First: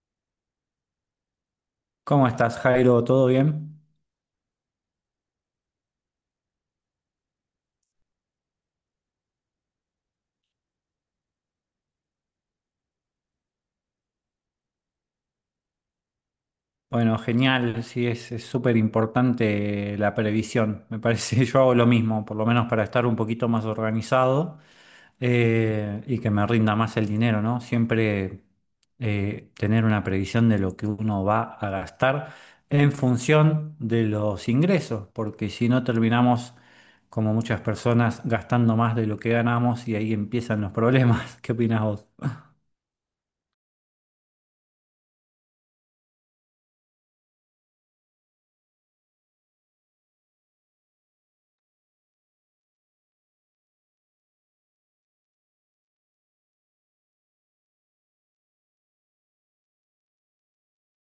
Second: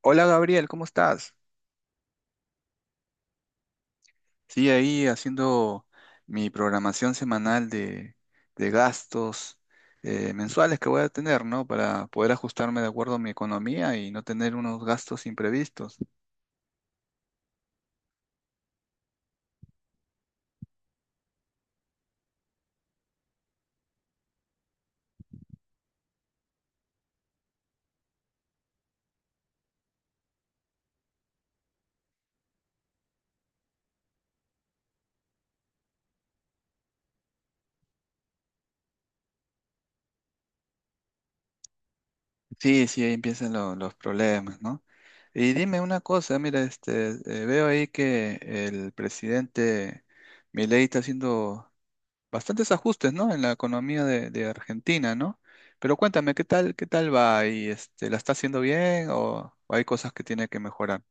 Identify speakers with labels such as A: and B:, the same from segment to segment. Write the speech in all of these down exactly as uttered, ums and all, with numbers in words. A: Hola Gabriel, ¿cómo estás?
B: ¿Cómo estás, Jairo? ¿Todo bien?
A: Sí, ahí haciendo mi programación semanal de, de gastos eh, mensuales que voy a tener, ¿no? Para poder ajustarme de acuerdo a mi economía y no tener unos gastos imprevistos.
B: Bueno, genial, sí, es es súper importante la previsión. Me parece, yo hago lo mismo, por lo menos para estar un poquito más organizado, eh, y que me rinda más el dinero, ¿no? Siempre eh, tener una previsión de lo que uno va a gastar en función de los ingresos, porque si no terminamos, como muchas personas, gastando más de lo que ganamos, y ahí empiezan los problemas. ¿Qué opinas vos?
A: Sí, sí, ahí empiezan lo- los problemas, ¿no? Y dime una cosa, mira, este, eh, veo ahí que el presidente Milei está haciendo bastantes ajustes, ¿no? En la economía de, de Argentina, ¿no? Pero cuéntame, ¿qué tal, qué tal va? ¿Y este, la está haciendo bien o hay cosas que tiene que mejorar?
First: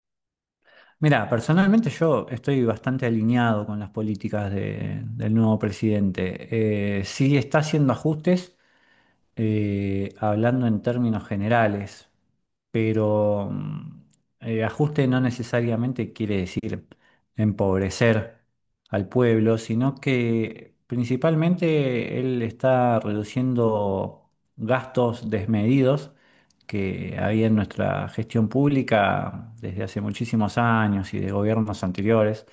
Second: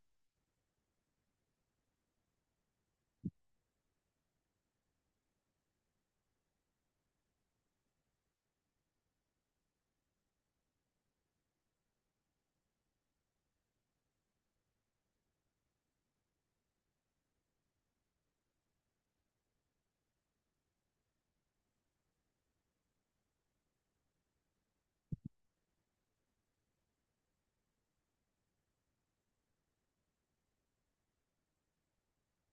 B: Mira, personalmente yo estoy bastante alineado con las políticas de- del nuevo presidente. Eh, sí está haciendo ajustes, eh, hablando en términos generales, pero mm, eh, ajuste no necesariamente quiere decir empobrecer al pueblo, sino que principalmente él está reduciendo gastos desmedidos que había en nuestra gestión pública desde hace muchísimos años y de gobiernos anteriores.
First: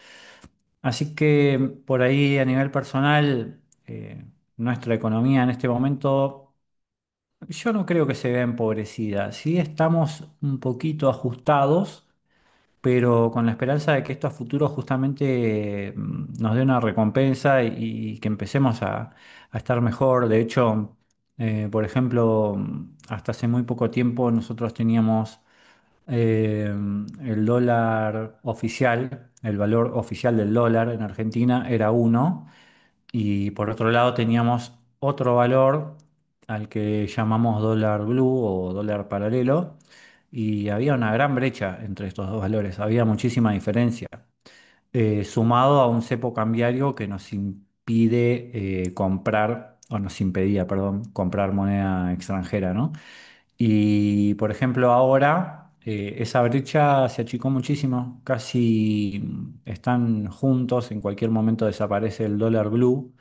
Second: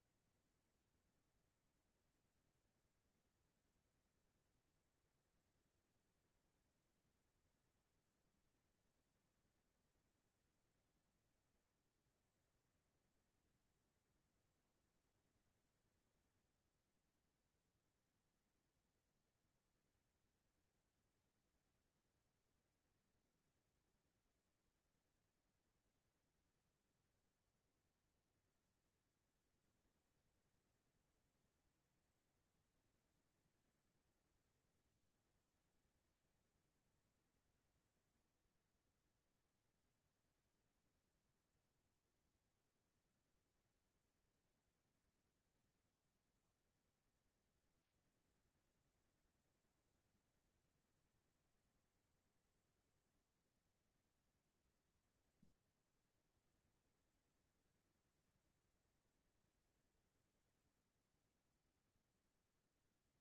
B: Así que por ahí a nivel personal, eh, nuestra economía en este momento yo no creo que se vea empobrecida. Sí estamos un poquito ajustados, pero con la esperanza de que esto a futuro justamente mm, nos dé una recompensa, y, y que empecemos a, a estar mejor. De hecho, eh, por ejemplo, mm, hasta hace muy poco tiempo nosotros teníamos eh, el dólar oficial. El valor oficial del dólar en Argentina era uno, y por otro lado teníamos otro valor al que llamamos dólar blue o dólar paralelo. Y había una gran brecha entre estos dos valores, había muchísima diferencia, eh, sumado a un cepo cambiario que nos impide eh, comprar, o nos impedía, perdón, comprar moneda extranjera, ¿no? Y por ejemplo, ahora eh, esa brecha se achicó muchísimo, casi mm, están juntos, en cualquier momento desaparece el dólar blue,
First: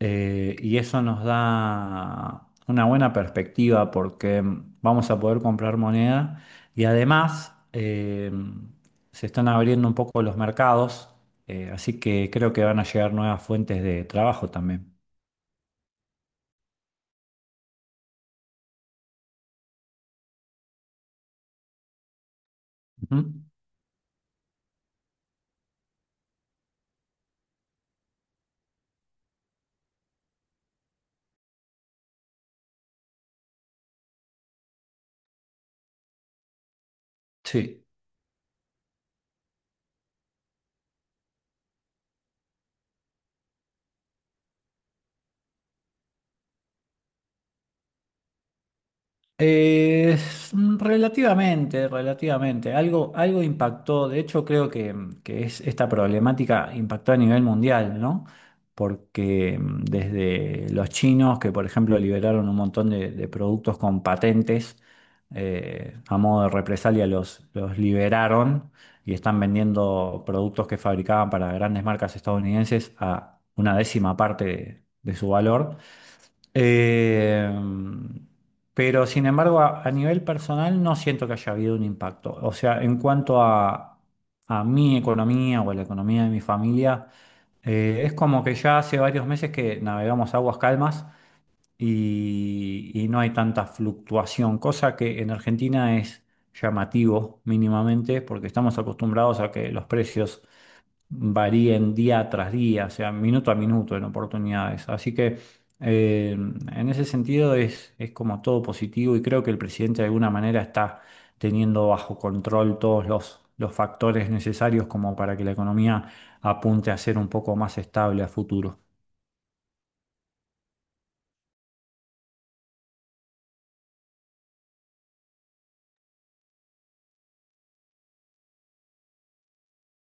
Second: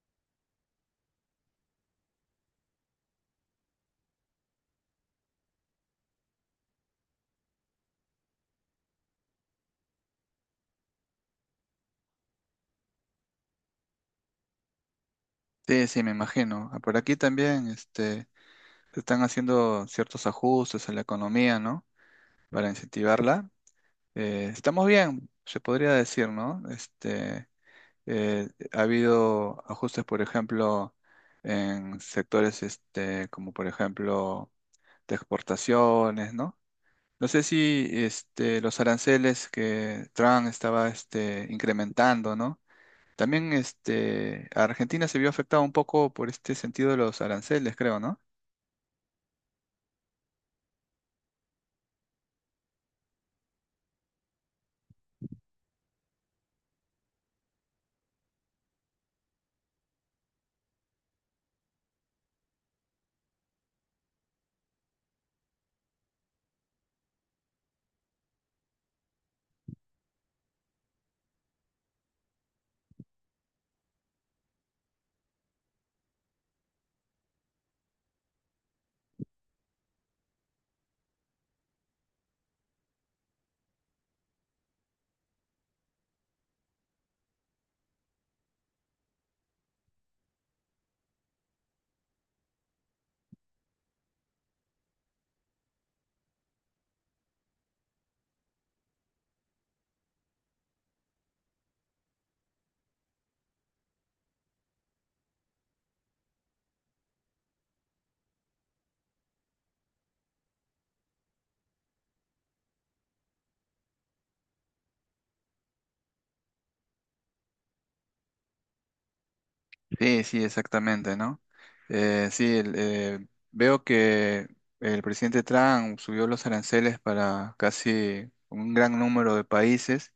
B: eh, y eso nos da una buena perspectiva, porque mm, vamos a poder comprar moneda. Y además, eh, se están abriendo un poco los mercados, eh, así que creo que van a llegar nuevas fuentes de trabajo también.
A: Sí, sí, me imagino. Ah, Por aquí también, este, se están haciendo ciertos ajustes en la economía, ¿no? Para
B: Ujú.
A: incentivarla. Eh, estamos bien, se podría decir, ¿no? Este, eh, ha habido ajustes, por ejemplo, en sectores, este, como por ejemplo de exportaciones, ¿no? No sé
B: Sí.
A: si este, los aranceles que Trump estaba este, incrementando, ¿no? También este, Argentina se vio afectada un poco por este sentido de los aranceles, creo, ¿no?
B: Eh, mm, Relativamente, relativamente. Algo, algo impactó. De hecho, creo que, mm, que es esta problemática, impactó a nivel mundial, ¿no? Porque mm, desde los chinos, que por ejemplo liberaron un montón de, de productos con patentes, eh, a modo de represalia los, los liberaron y están vendiendo productos que fabricaban para grandes marcas estadounidenses a una décima parte de de su valor. Eh, pero sin embargo, a, a nivel personal no siento que haya habido un impacto. O sea, en cuanto a, a mi economía o a la economía de mi familia, eh, es como que ya hace varios meses que navegamos aguas calmas, y, y no hay tanta fluctuación, cosa que en Argentina es llamativo mínimamente, porque estamos acostumbrados a que los precios varíen día tras día, o sea, minuto a minuto en oportunidades. Así que eh, en ese sentido es, es, como todo positivo, y creo que el presidente de alguna manera está teniendo bajo control todos los, los factores necesarios como para que la economía apunte a ser un poco más estable a futuro.
A: Sí, sí, exactamente, ¿no? Eh, sí, el- eh, veo que el presidente Trump subió los aranceles para casi un gran número de países.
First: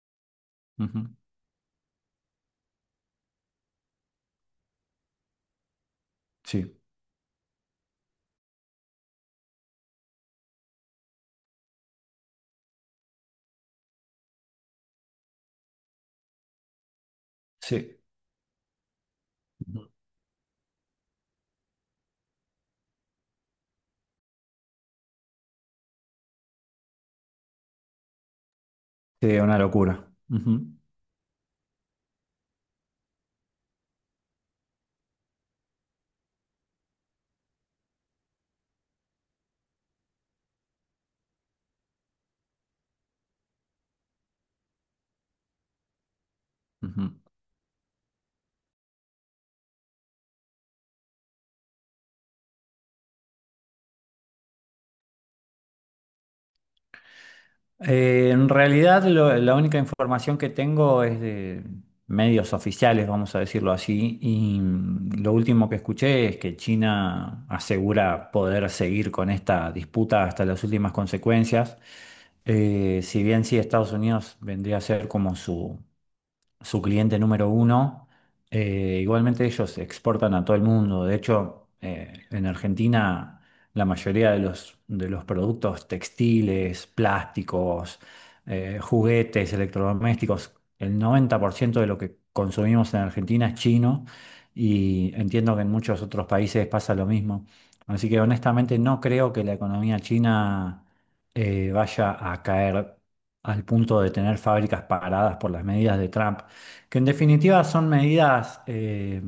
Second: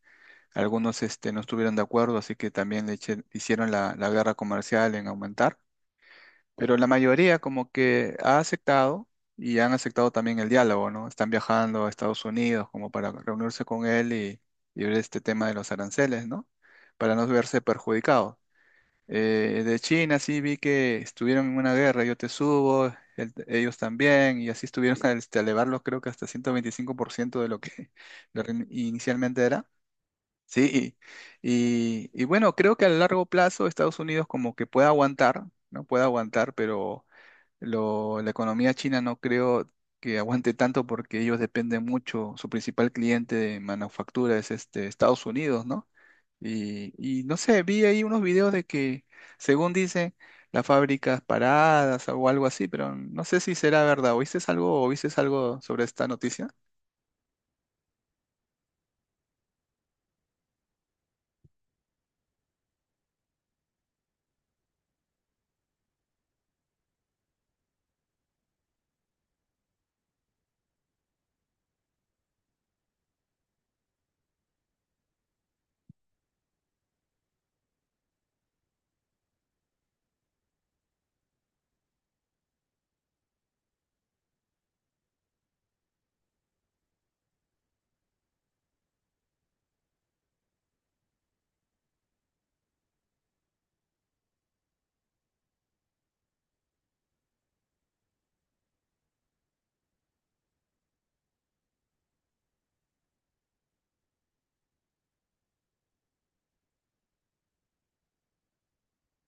A: Algunos
B: Ujú.
A: este, no estuvieron de acuerdo, así que también le eche- hicieron la, la guerra comercial en aumentar. Pero
B: Sí,
A: la mayoría como que ha aceptado y han aceptado también el diálogo, ¿no? Están viajando a Estados Unidos como para reunirse con él y, y ver este tema de los aranceles, ¿no? Para no verse
B: sí.
A: perjudicados. Eh, de
B: Ujú.
A: China sí vi que estuvieron en una guerra, yo te subo, el- ellos también, y así estuvieron a, este, a elevarlos creo que hasta ciento veinticinco por ciento de lo que lo que
B: Sí,
A: inicialmente
B: una
A: era.
B: locura. Ujú,
A: Sí, y, y bueno, creo que a largo plazo Estados Unidos como que puede aguantar, ¿no? Puede aguantar, pero lo- la economía china no creo que aguante tanto porque ellos dependen mucho, su principal cliente de manufactura es este, Estados Unidos, ¿no? Y,
B: ujú.
A: y no sé, vi ahí unos videos de que, según dicen, las fábricas paradas o algo así, pero no sé si será verdad. ¿Oíste algo o viste algo sobre esta noticia?
B: Eh, en realidad, lo- la única información que tengo es de medios oficiales, vamos a decirlo así, y mm, lo último que escuché es que China asegura poder seguir con esta disputa hasta las últimas consecuencias. Eh, si bien sí, Estados Unidos vendría a ser como su su cliente número uno. Eh, igualmente, ellos exportan a todo el mundo. De hecho, eh, en Argentina la mayoría de los, de los productos textiles, plásticos, eh, juguetes, electrodomésticos, el noventa por ciento de lo que consumimos en Argentina es chino, y entiendo que en muchos otros países pasa lo mismo. Así que honestamente no creo que la economía china eh, vaya a caer al punto de tener fábricas paradas por las medidas de Trump. Que en definitiva son medidas eh,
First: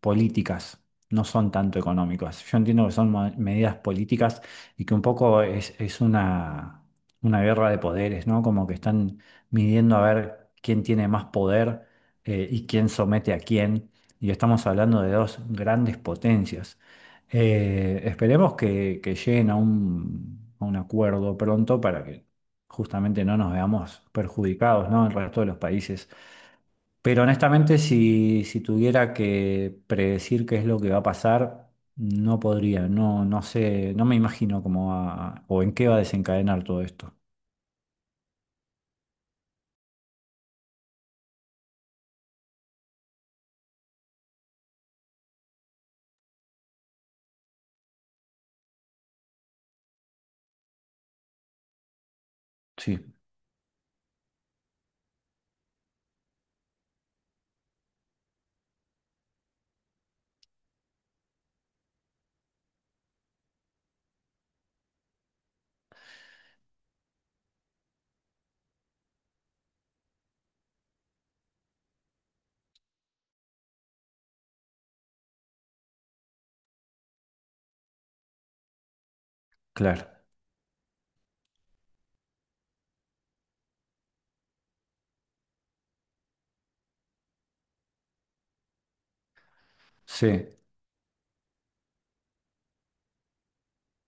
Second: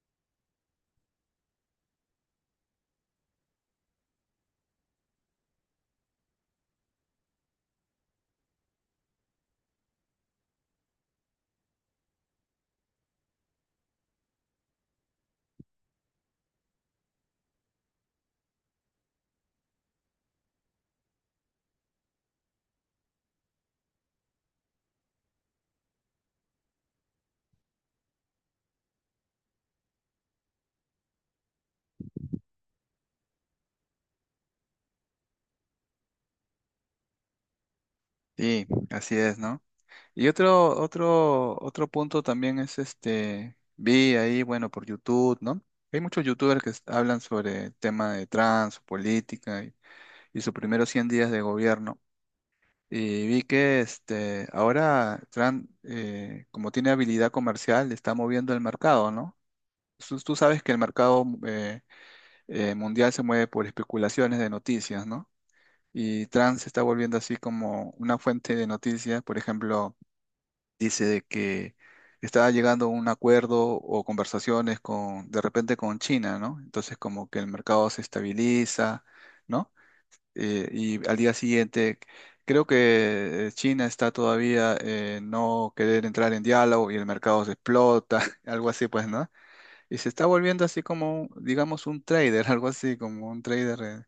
B: políticas, no son tanto económicas. Yo entiendo que son ma- medidas políticas, y que un poco es, es una, una guerra de poderes, ¿no? Como que están midiendo a ver quién tiene más poder, eh, y quién somete a quién. Y estamos hablando de dos grandes potencias. Eh, esperemos que, que lleguen a un, a un acuerdo pronto, para que justamente no nos veamos perjudicados, ¿no? El resto de los países. Pero honestamente, si, si tuviera que predecir qué es lo que va a pasar, no podría, no, no sé, no me imagino cómo va, o en qué va a desencadenar todo esto.
A: Sí, así es, ¿no? Y otro, otro, otro punto también es este, vi ahí, bueno, por YouTube, ¿no? Hay muchos youtubers que s- hablan sobre el tema de trans, política y, y sus primeros cien días de gobierno.
B: Sí,
A: Y vi que este, ahora Trump, eh, como tiene habilidad comercial, está moviendo el mercado, ¿no? Tú, tú sabes que el mercado mm, eh, eh, mundial se mueve por especulaciones de noticias, ¿no? Y Trump se está volviendo así como una fuente de noticias, por ejemplo dice de que estaba llegando a un acuerdo o conversaciones con, de repente con China, ¿no? Entonces como que el mercado se estabiliza, ¿no?
B: claro.
A: Eh, y al día siguiente, creo que eh, China está todavía eh, no querer entrar en diálogo y el mercado se explota, algo así pues, ¿no? Y se está
B: Sí,
A: volviendo así como, digamos, un trader, algo así como un trader. eh,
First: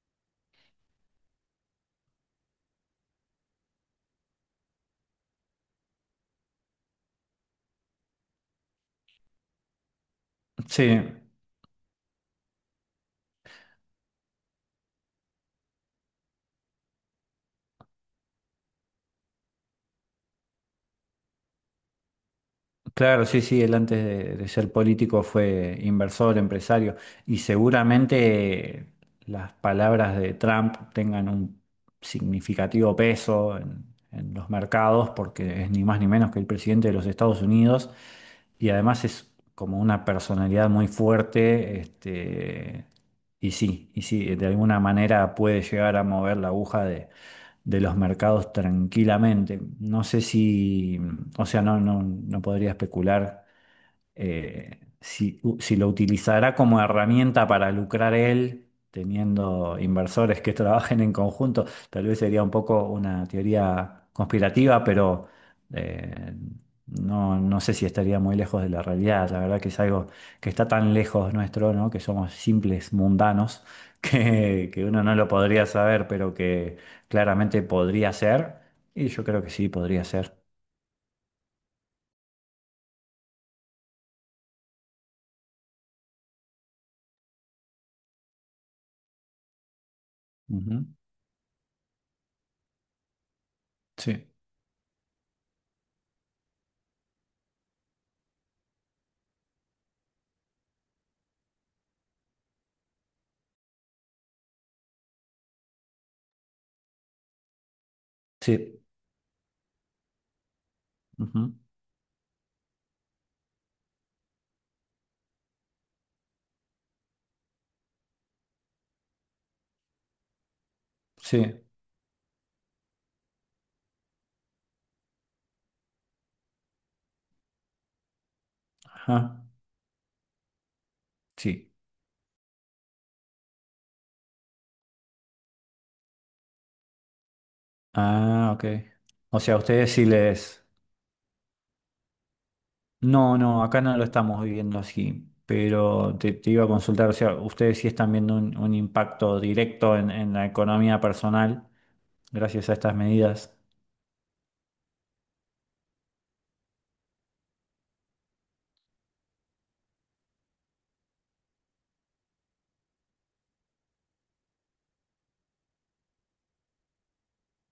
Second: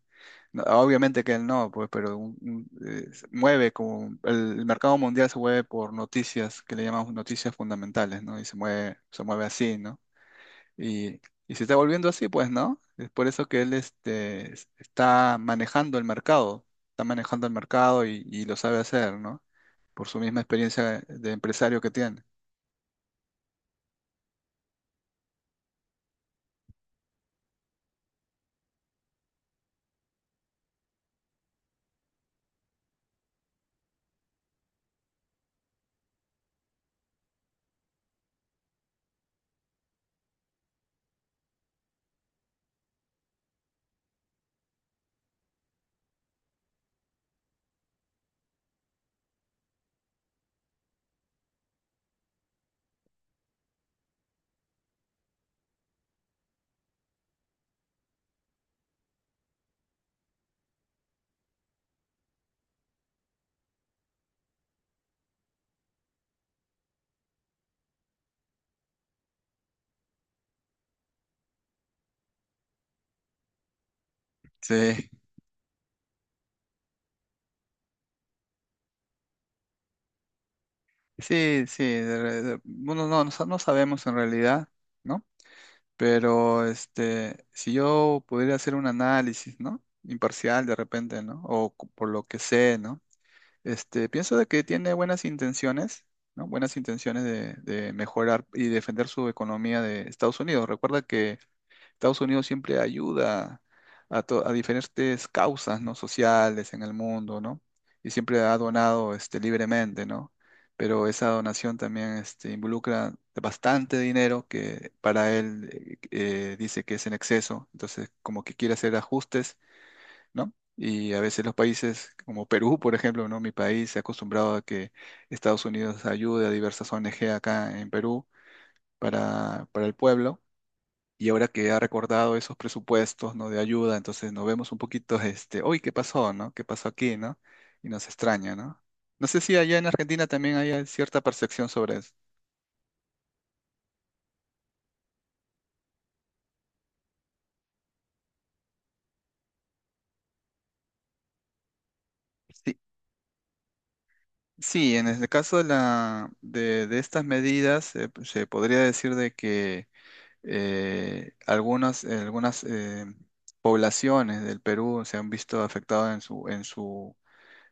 A: no, Obviamente que él no, pues, pero un- un, eh, se mueve como el, el mercado mundial se mueve por noticias que le llamamos noticias fundamentales, ¿no? Y se mueve, se mueve así, ¿no?
B: sí.
A: Y, y se está volviendo así, pues, ¿no? Es por eso que él este, es- está manejando el mercado, está manejando el mercado y, y lo sabe hacer, ¿no? Por su misma experiencia de empresario que tiene.
B: Claro, sí, sí, él antes de, de ser político fue inversor, empresario, y seguramente las palabras de Trump tengan un significativo peso en, en los mercados, porque es ni más ni menos que el presidente de los Estados Unidos, y además es como una personalidad muy fuerte, este, y sí, y sí, de alguna manera puede llegar a mover la aguja de los mercados tranquilamente. No sé si, o sea, no, no, no podría especular, eh, si, u- si lo utilizará como herramienta para lucrar él, teniendo inversores que trabajen en conjunto. Tal vez sería un poco una teoría conspirativa, pero eh, no, no sé si estaría muy lejos de la realidad. La verdad que es algo que está tan lejos nuestro, ¿no? Que somos simples mundanos, que, que uno
A: Sí,
B: no lo podría saber, pero que claramente podría ser. Y yo creo que sí, podría ser.
A: sí, sí. de re- de- bueno, no, no, sa- no sabemos en realidad, ¿no? Pero este, si yo pudiera hacer un análisis, ¿no? Imparcial de
B: Ujú.
A: repente, ¿no? O cu- por lo que sé, ¿no? Este,
B: Sí.
A: pienso de que tiene buenas intenciones, ¿no? Buenas intenciones de, de mejorar y defender su economía de Estados Unidos. Recuerda que Estados Unidos siempre ayuda a, to- a diferentes causas, ¿no? sociales en el mundo, ¿no? Y siempre ha
B: Sí.
A: donado este, libremente, ¿no? Pero esa
B: Ujú.
A: donación también este, involucra bastante dinero que para él eh, eh, dice que es en exceso, entonces como que quiere hacer ajustes, ¿no? Y a
B: Sí.
A: veces los países como Perú, por ejemplo, ¿no? Mi país se ha acostumbrado a que Estados Unidos ayude a diversas O N G acá en Perú
B: Ajá,
A: para, para el pueblo y ahora que
B: sí.
A: ha recordado esos presupuestos, ¿no? De ayuda, entonces nos vemos un poquito, este, uy, ¿qué pasó, no? ¿Qué pasó aquí, no? Y nos
B: Ah,
A: extraña,
B: ok.
A: ¿no? No sé
B: O sea,
A: si
B: a
A: allá en
B: ustedes sí
A: Argentina también
B: les.
A: hay cierta percepción sobre eso.
B: No, no, acá no lo estamos viviendo así, pero te, te iba a consultar. O sea, ustedes sí están viendo un, un impacto directo en, en la economía personal gracias a
A: Sí,
B: estas medidas.
A: sí, en el caso de, la, de, de estas medidas, eh, se podría decir de que eh, algunas, algunas eh, poblaciones del Perú se han visto afectadas en su, en su,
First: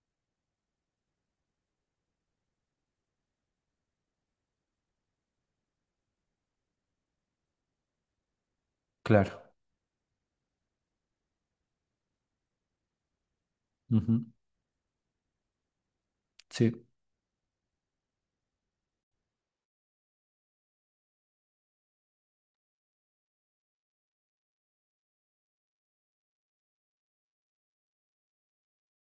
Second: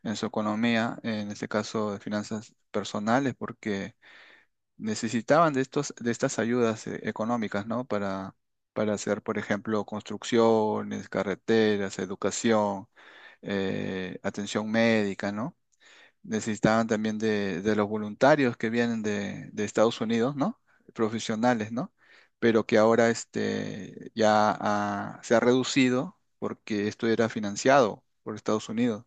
A: en su economía, en este caso de finanzas personales, porque necesitaban de estos, de estas ayudas eh, económicas, ¿no? Para, para hacer, por
B: Claro.
A: ejemplo, construcciones, carreteras, educación, eh,
B: Ujú.
A: atención médica, ¿no?
B: Sí,
A: Necesitaban también de, de los voluntarios que vienen de, de Estados Unidos, ¿no? Profesionales, ¿no? Pero que ahora este, ya ha- se ha reducido porque esto era financiado por Estados Unidos.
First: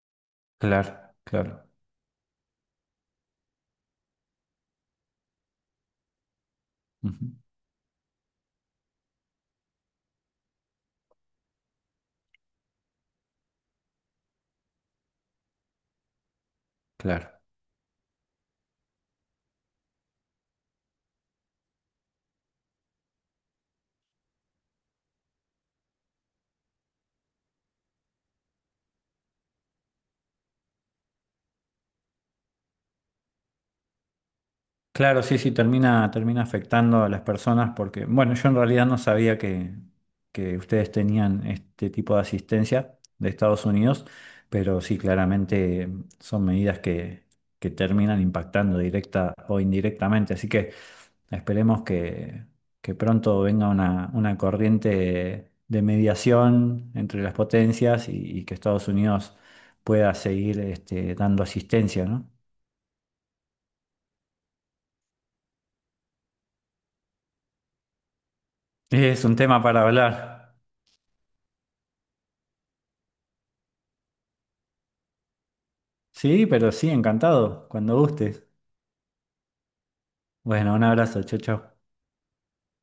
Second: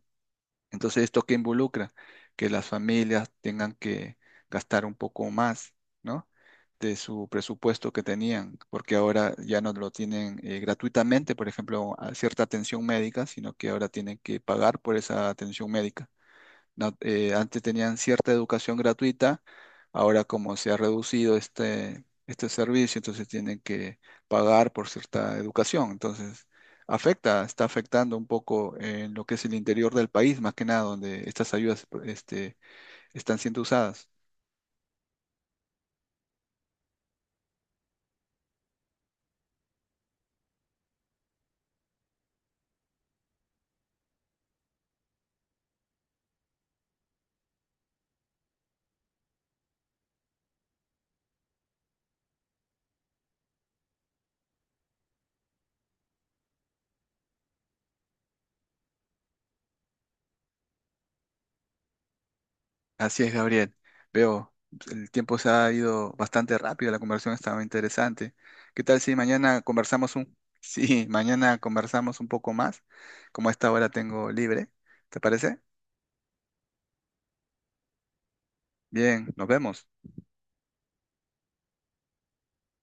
B: claro,
A: Entonces, ¿esto qué
B: claro,
A: involucra? Que las familias tengan que gastar un poco más, ¿no? De
B: ujú,
A: su presupuesto que tenían, porque ahora ya no lo tienen eh, gratuitamente, por ejemplo, a cierta atención médica, sino que ahora tienen que pagar por esa atención médica no- eh,
B: claro.
A: antes tenían cierta educación gratuita, ahora como se ha reducido este, este servicio, entonces tienen que pagar por cierta educación. Entonces, afecta, está afectando un poco en lo que es el interior del país, más que nada, donde estas ayudas este, están siendo usadas.
B: Claro, sí, sí, termina, termina afectando a las personas, porque, bueno, yo en realidad no sabía que, que ustedes tenían este tipo de asistencia de Estados Unidos, pero sí, claramente son medidas que, que terminan impactando directa o indirectamente. Así que esperemos que, que pronto venga una, una corriente de mediación entre las potencias, y, y que Estados Unidos pueda seguir este, dando asistencia, ¿no?
A: Así es, Gabriel. Veo, el tiempo se ha ido bastante rápido, la conversación estaba interesante. ¿Qué tal si
B: Es un tema
A: mañana
B: para
A: conversamos un...
B: hablar.
A: Sí, mañana conversamos un poco más, como a esta hora tengo libre, ¿te parece?
B: Sí, pero sí, encantado, cuando gustes.
A: Bien, nos vemos.
B: Bueno, un abrazo, chau, chau.